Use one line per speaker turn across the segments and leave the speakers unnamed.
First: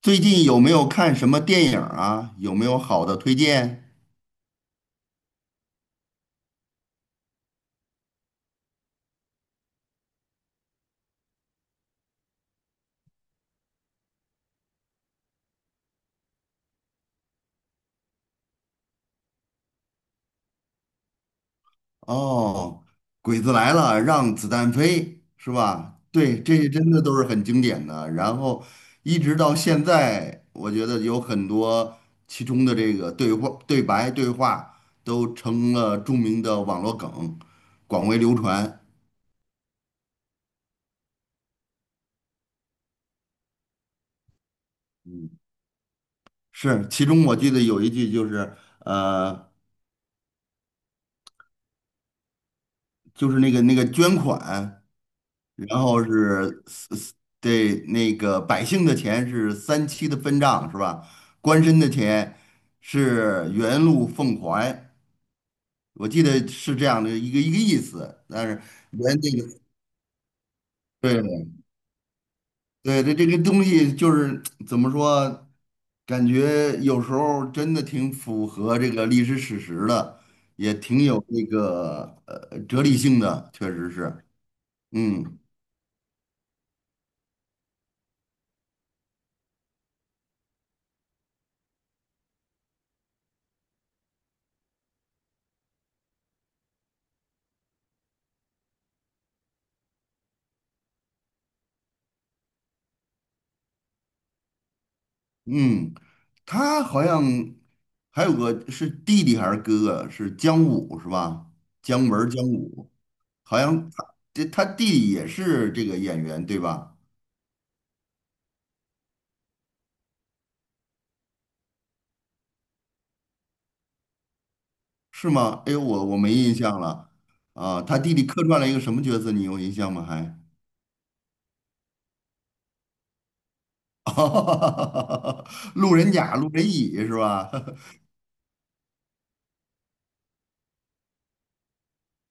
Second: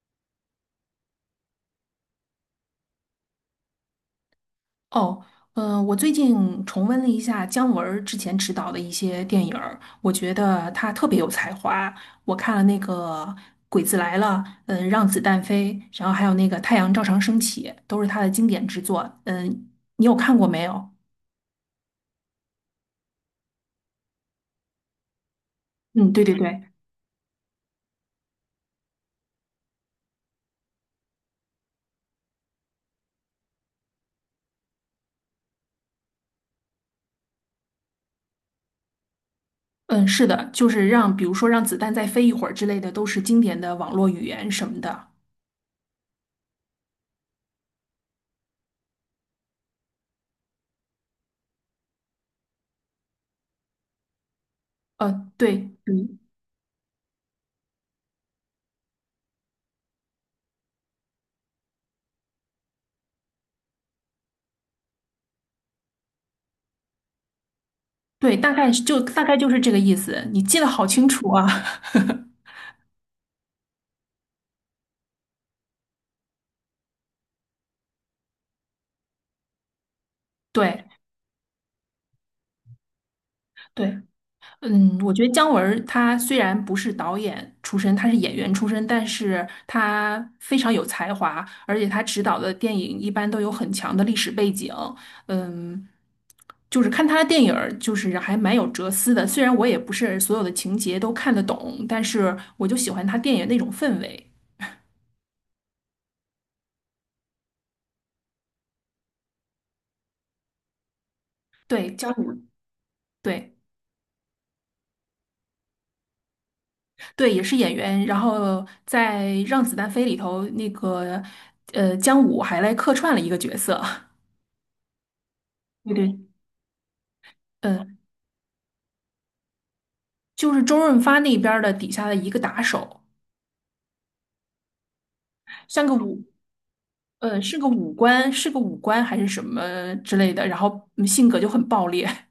最近有没有看什么电影啊？有没有好的推荐？
哦，我最近重温了一下姜文儿之前执导的一些电影儿，我觉得他特别有才华。我看了那个《鬼子来了》，嗯，《让子弹飞》，然后还有那个《太阳照常升起》，都是他的经典之作。嗯，你有看过没有？
哦，《鬼子来了》让子弹飞是吧？
嗯，对对
对，这
对，
些真的都是很经典的。然后一直到现在，我觉得有很多其中的这个对话、对白、对话都成了著名的网络梗，广为流传。
嗯，是的，就是让，比如说让子弹再飞一会儿之类的，都是经典的网络语言什么的。
嗯是，其中我记得有一句就是，呃，就是那个捐款。
对，
然后
嗯，
是对那个百姓的钱是三七的分账是吧？官绅的钱是原路奉还，我记得是这样的一个意思。
对，
但
大
是
概就
原
大
这
概就
个
是这个意思。你记得好清楚啊。
对对对，这个东西就是怎么说，感觉有时候真的挺符合这个历史史实的，也
对。
挺有这个哲理性的，确
对，
实是，
嗯，我觉得
嗯。
姜文儿他虽然不是导演出身，他是演员出身，但是他非常有才华，而且他执导的电影一般都有很强的历史背景。嗯，就是看他的电影儿，就是还蛮有哲思的。虽然我也不是所有的情节都看得懂，但是我就喜欢他电影那种氛围。
嗯，他好像还有个是弟弟还是哥哥，是姜武是吧？
对，
姜
姜
文儿
武，
姜武，
对
好像他这他弟弟也是这个演员对吧？
对，也是演员。然后在《让子弹飞》里头，姜武还来客串了一个角色。
是吗？哎呦，
对
我
对。
没印象了啊。
嗯，
他弟弟客串了一个什么角色？你有印象吗？还？
就是周润发那边儿的底下的一个打手，像个
路人
武，
甲、路人乙是
呃，
吧？
是个武官，是个武官还是什么之类的，然后嗯性格就很暴烈。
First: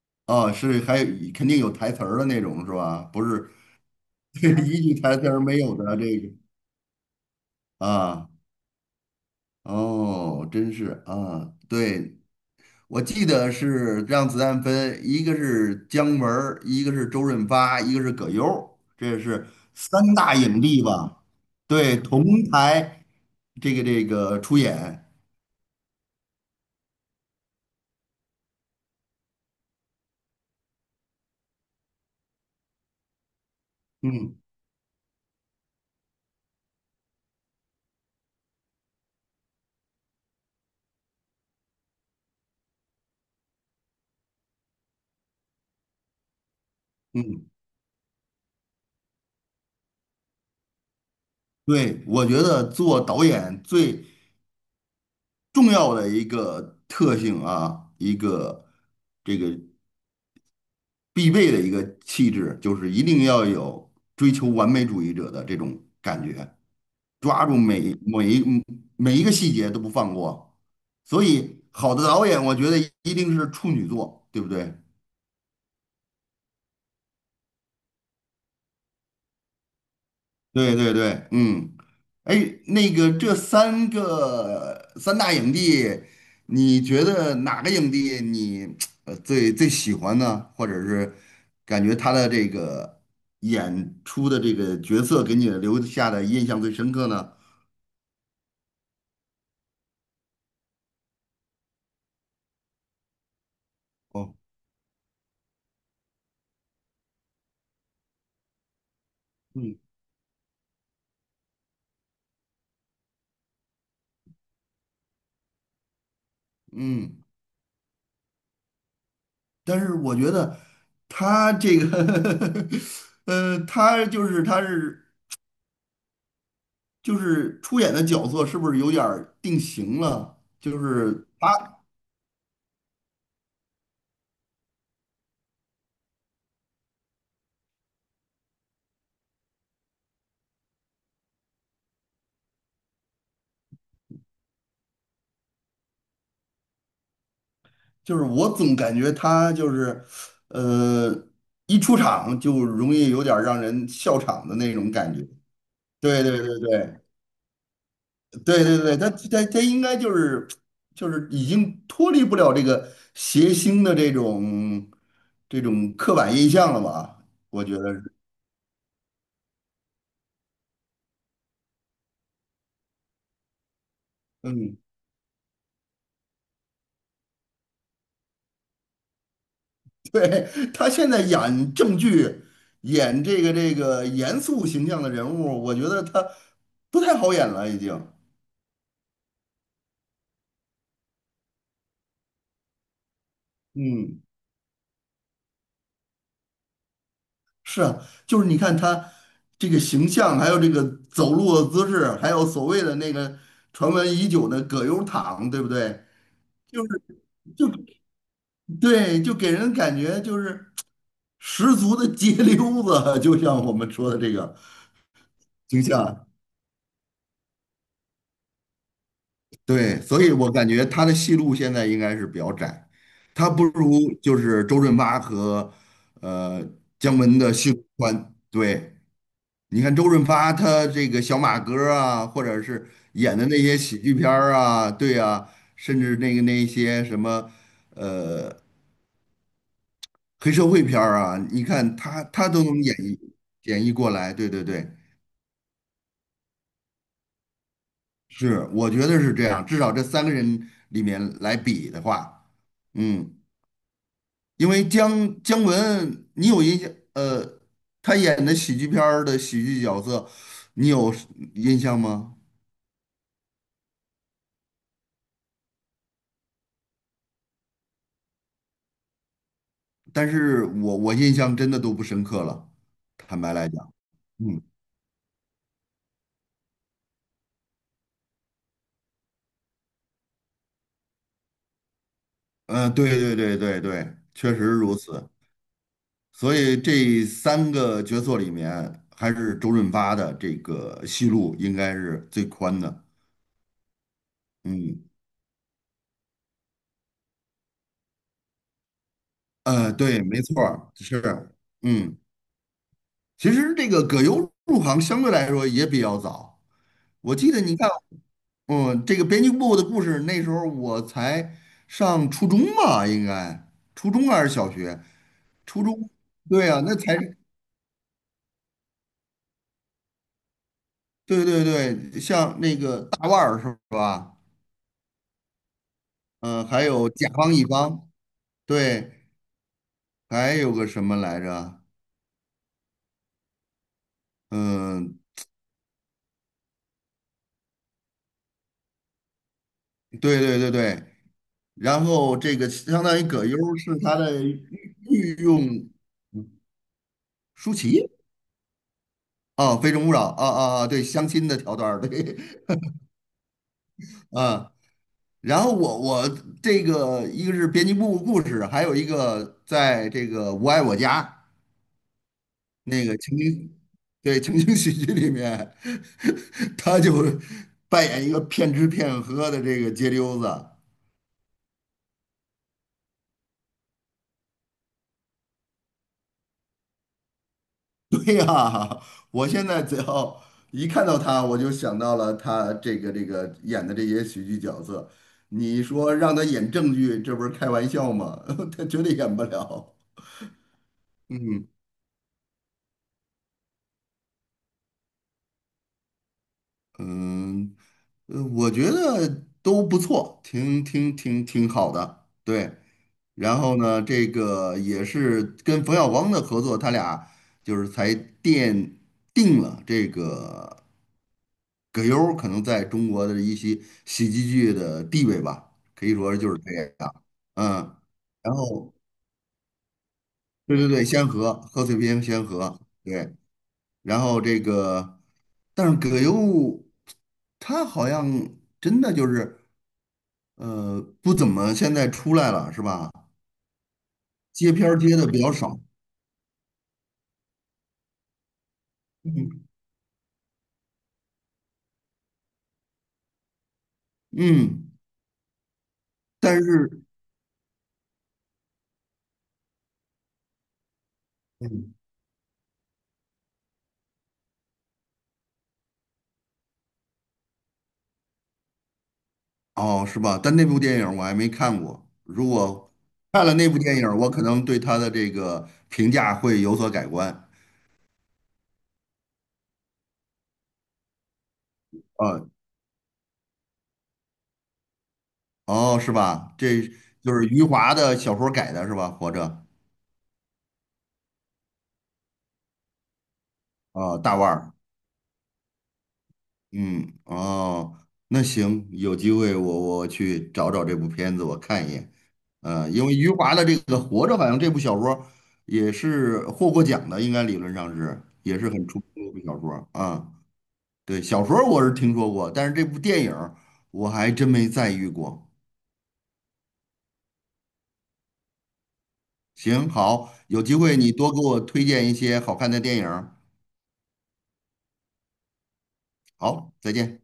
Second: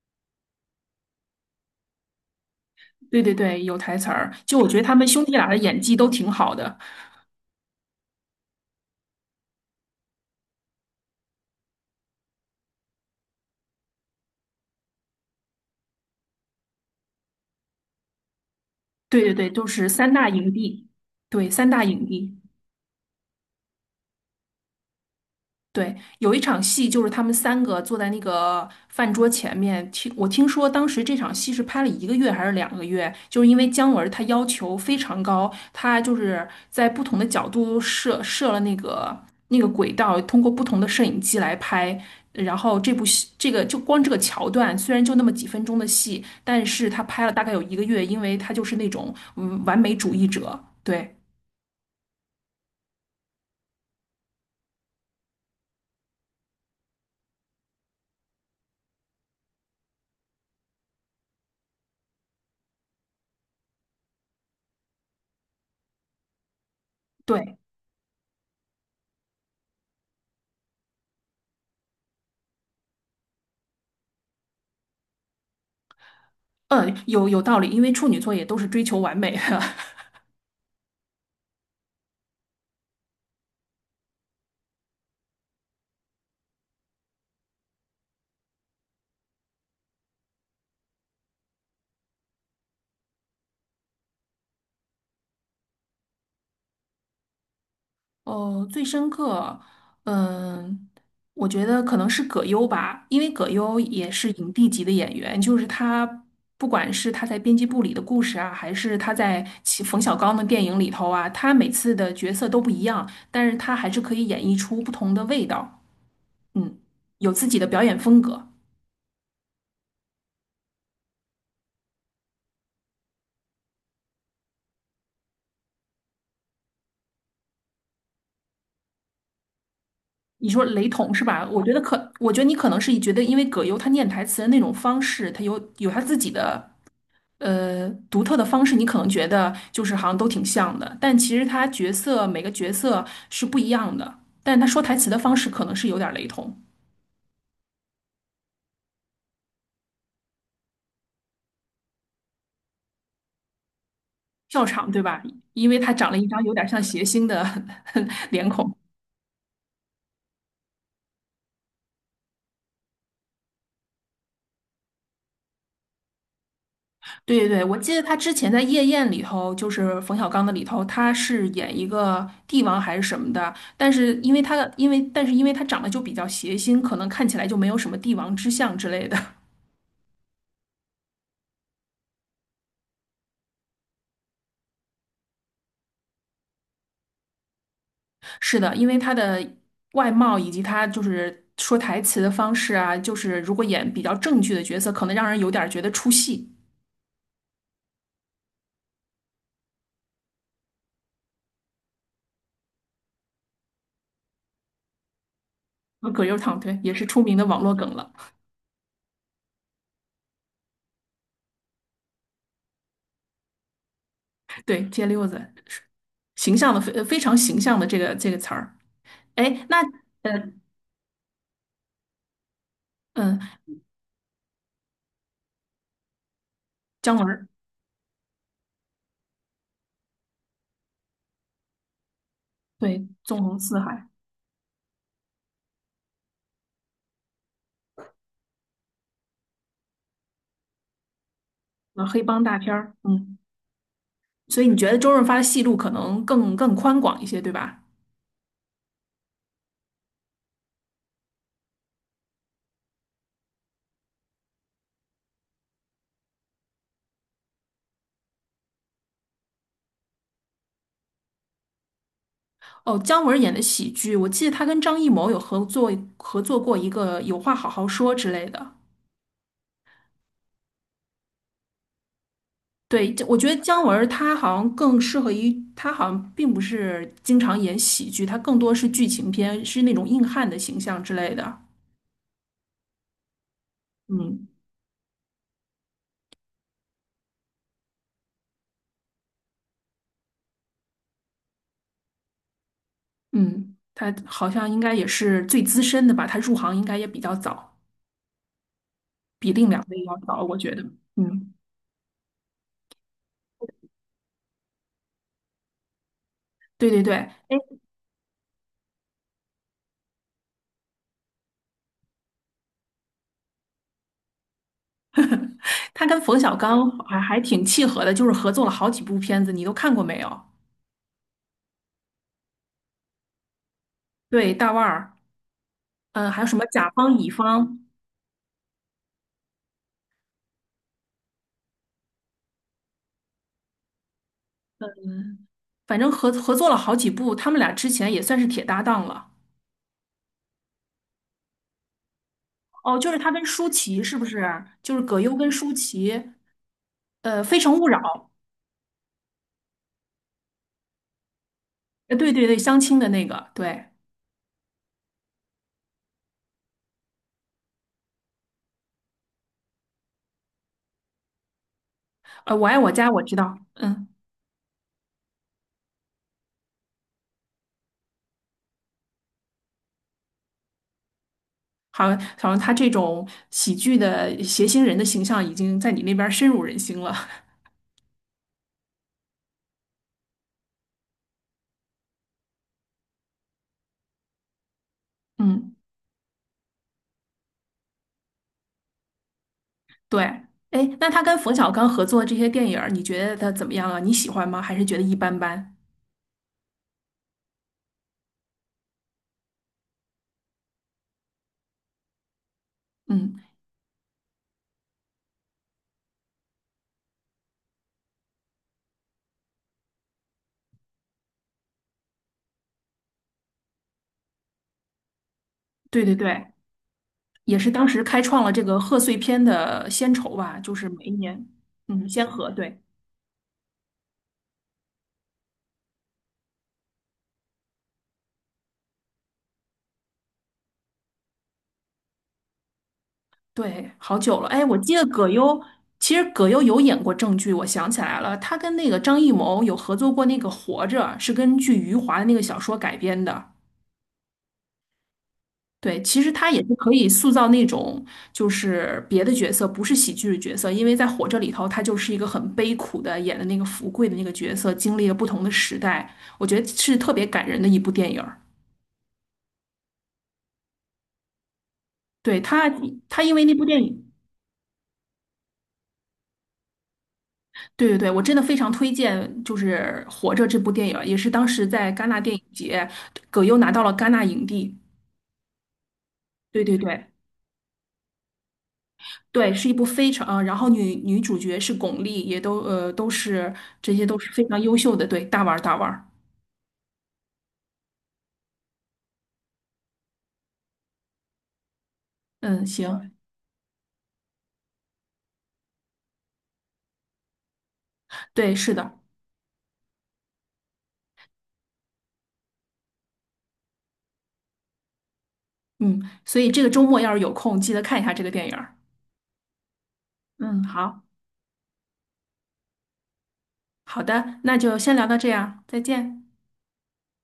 啊，是，还有肯定有台词儿的那种是吧？
对
不
对
是
对，有台词儿。就 我觉
一
得他
句
们
台
兄
词
弟
儿
俩的
没有
演
的
技都
这个
挺好的。
啊，哦，真是啊，对，我记得是让子弹飞，一个是姜文儿一个是周润发，一个是葛优儿这
对对
是
对，就是
三
三大
大
影
影帝
帝。
吧？
对，三大
对，
影
同
帝。
台这个这个出演，
对，有一场戏就是他们三个坐在那个饭桌前面，听我听说当时这场戏是拍了一个月还是两个月，就是因为姜文他
嗯
要求非常高，他就是在不同的角度设了那个轨道，通过不同的摄影机来拍。然后这部戏，这个就光这个桥段，虽然就那么几分钟的戏，但是他拍了大
嗯
概有一个月，因为他就是那种嗯完美主义者，对
对，我觉得做导演最重要的一个特性啊，一个这个必备的一个气质，就是一定要有追求完美主义者的这种感觉。抓住
对，
每每一每一个细节都不放过。所以，好的导演，我觉得一定是处女座，对不对？
嗯，有道理，因为处女座也都是追求完美的。
对对对，嗯，哎，那个这三大影帝，你觉得哪个影帝你最喜欢呢？或者是感觉他的这个演出的这个角色给你留下的印象最深刻呢？
哦，最深刻，嗯，我觉得可能是葛优吧，因为葛优也是
哦，
影帝级的演员，就是他，不管是他在《编辑部》里的故事啊，还是他在
嗯
其冯小刚的电影里头啊，他每次的角色都不一样，但是他还是可以演绎出不同的味道，嗯，
嗯。
有自己的表演风格。
但是我觉得他这个 他就是他是就是出演的角色是不是有点儿定型了？
你说
就
雷同是
是
吧？
他
我觉得你可能是觉得，因为葛优他念台词的那种方式，他有他自己的。呃独特的方式，你可能觉得就是好像都挺像的，但其实他每个角色是不一样的，但他说台词的方式可能是有点儿雷同。
就是我总感觉他就是呃，一出场就容易有点儿让人笑场的
笑
那
场，
种
对
感觉。
吧？因为他长了
对
一
对
张有
对
点像
对
谐星的 脸
对
孔。
对对，他应该就是就是已经脱离不了这个谐星的这种刻板印象了吧？
对对
我
对，
觉
我
得
记得
是，
他之前在《夜宴》里头，就是冯小刚的里头，他是演一个帝王还是什么的，但是因为他
嗯
因为但是因为他长得就比较谐星，可能看起来就没有什么帝王之相之类的。
对，他现在演正剧，演这个这个严肃形象的人物，我觉得他不太好演了，已经。
是的，因为他的外貌以及他就是说台词的方式啊，就是如果演比较
嗯，
正剧的角色，可能让人有点儿觉得出戏。
是啊，就是你看他这个形象，还有这个走路的姿势，还有所谓的那个传闻已久的葛优躺，对不对？
葛优躺，对，
就是
也是出名的网
就
络梗了。
对，就给人感觉就是 十足的街溜子，就像我们说的这个
对，街溜子，
形象。
形象的非常形象的这个词儿。哎，那
对，所以
呃
我感觉他的戏路现在应该是比较窄，
嗯，
他不如就是周润发和呃
姜
姜
文
文
儿，
的戏路宽。对，你看周润发他这个小马哥儿啊，或者是
对，
演
纵
的
横
那些
四
喜
海，
剧片儿啊，对啊，甚至那个那些什么呃黑社会片儿啊，你看
呃，黑
他
帮
他
大
都
片
能
儿，
演绎
嗯，
演绎过来。对
所
对
以你
对，
觉得周润发的戏路可能更宽广一些，对吧？
是，我觉得是这样，至少这三个人里面来比的话，嗯。因为姜姜文，你有印象？他演的喜剧片儿的喜剧角色，你有印象吗？
哦，姜文演的喜剧，我记得他跟张艺谋有合作过一个《有话好好说》之类的。
但是我印象真的都不深刻了，
对，这我
坦
觉
白
得
来
姜
讲，
文他好
嗯，
像更适合于，他好像并不是经常演喜剧，他更多是剧情片，是那种硬汉的形象之类的。
对对对对对，
嗯
确实如此。所以这三个角色里面，还是周润发的这个戏路应该是最宽的。
嗯，他好像应该
嗯，
也是最资深的吧，他入行应该也比较早，比另两位要
对，没
早，我
错
觉得。
儿，是，
嗯，
嗯，其实这个葛优入行相对来说也比较早。
对对对，
我记得你看，嗯，这个编辑部的故事，那时候我才上初中吧，应该初中还是小学？初中，
他跟冯小
对啊，
刚
那才
还挺契合的，就是合作了好几部片子，你都看过没有？
对对对，像那个大腕儿是吧？
对，大腕儿。嗯，还有什么
嗯，还
甲
有
方乙
甲方乙
方，
方，对，还有个什么来着？嗯，
反正合作了好几部，他们俩之前也算是铁搭档了。
对对对对，然后这个
哦，
相
就是
当于
他跟
葛优
舒
是
淇
他
是不
的御
是？就是葛优
御
跟舒
用
淇，呃，《非
舒
诚勿扰》，
淇啊，《非诚勿扰》啊啊啊，对，相亲的桥段儿，
呃，对
对
对对，相亲的那个，对，
啊。然后我我这个一个是编辑部故事，还有一个在这个《我爱我家》
呃，《我爱我
那
家》
个
我知
情
道，
景，
嗯，
对情景喜剧里面，他就扮演一个骗吃骗喝的这个街溜子。
好像他这种喜剧的谐星人的形象已经在你那边深入人心了，
对呀，我现在只要一看到他，我就想到了他这个这个演的这些喜剧角色。
嗯，
你说让他演正剧，这不是开玩笑吗？他绝对演不了。
对，哎，那他跟冯
嗯。
小刚合作这些电影儿你觉得他怎么样啊？你喜欢吗？还是觉得一般般？
嗯，我觉得都不错，挺挺挺挺好的，对。
嗯，
然后呢，这个也是跟冯小刚的合作，他俩就是才奠定了这个葛优儿可能在中国的一些喜剧剧的地位吧，
对
可
对
以说
对。
就是这样。
也
嗯，
是当时开创了
然
这个
后
贺岁片的先筹吧，就
对
是
对对，
每一
先
年，
河，贺岁
嗯，
片
先
先
河，
河，
对
对。然后这个，但是葛优他好像真的就是不怎么现在出来了是吧？
对，好久了。哎，
接
我
片
记
儿
得
接的
葛
比较
优，
少，
其实葛优有演过正剧，我想起来了，他跟那个张艺谋
嗯
有合作过那个《活着》，是根据余华的那个小说改编的。
嗯，
对，其实他也
但
是可
是
以塑造那种就是别的角色，不是喜剧的角色，因为在《活着》里头，他
嗯
就是一个很悲苦的演的那个福贵的那个角色，经历了不同的时代，我觉得是特别感人的一部电影。
哦是吧？但那部电影我还没看过，
对
如
他，
果
他因为
看
那
了
部
那部
电
电
影，
影，我可能对他的这个评价会有所改观
对对对，我真的非常推荐，就是《活着》这部电影，也是当时在戛纳电影
啊
节，葛优拿到了戛纳影帝。
哦是吧？
对对
这
对
就是余华的小说改的是吧？活
对，
着
是一部非常，呃，然后女主角是巩俐，也都呃都是这些
啊，
都是
大
非
腕
常
儿。
优秀的，对，大腕儿大腕儿。
嗯，哦，那行，有机会我去找找这部片子，我看一眼。
嗯，
因
行，
为余华的这个《活着》好像这部小说也是获过奖的，应该理论上是
对，
也是
是
很
的，
出名的一部小说啊。对，小说我是听说过，但是这部电影儿我还真没在意过。
嗯，所以这个周末要是有空，记得看一下这个电影儿。
行，好，
嗯，
有机会
好
你多给我推荐一些好看的电影儿
好的，那就先聊到这样，再见。
好，再见。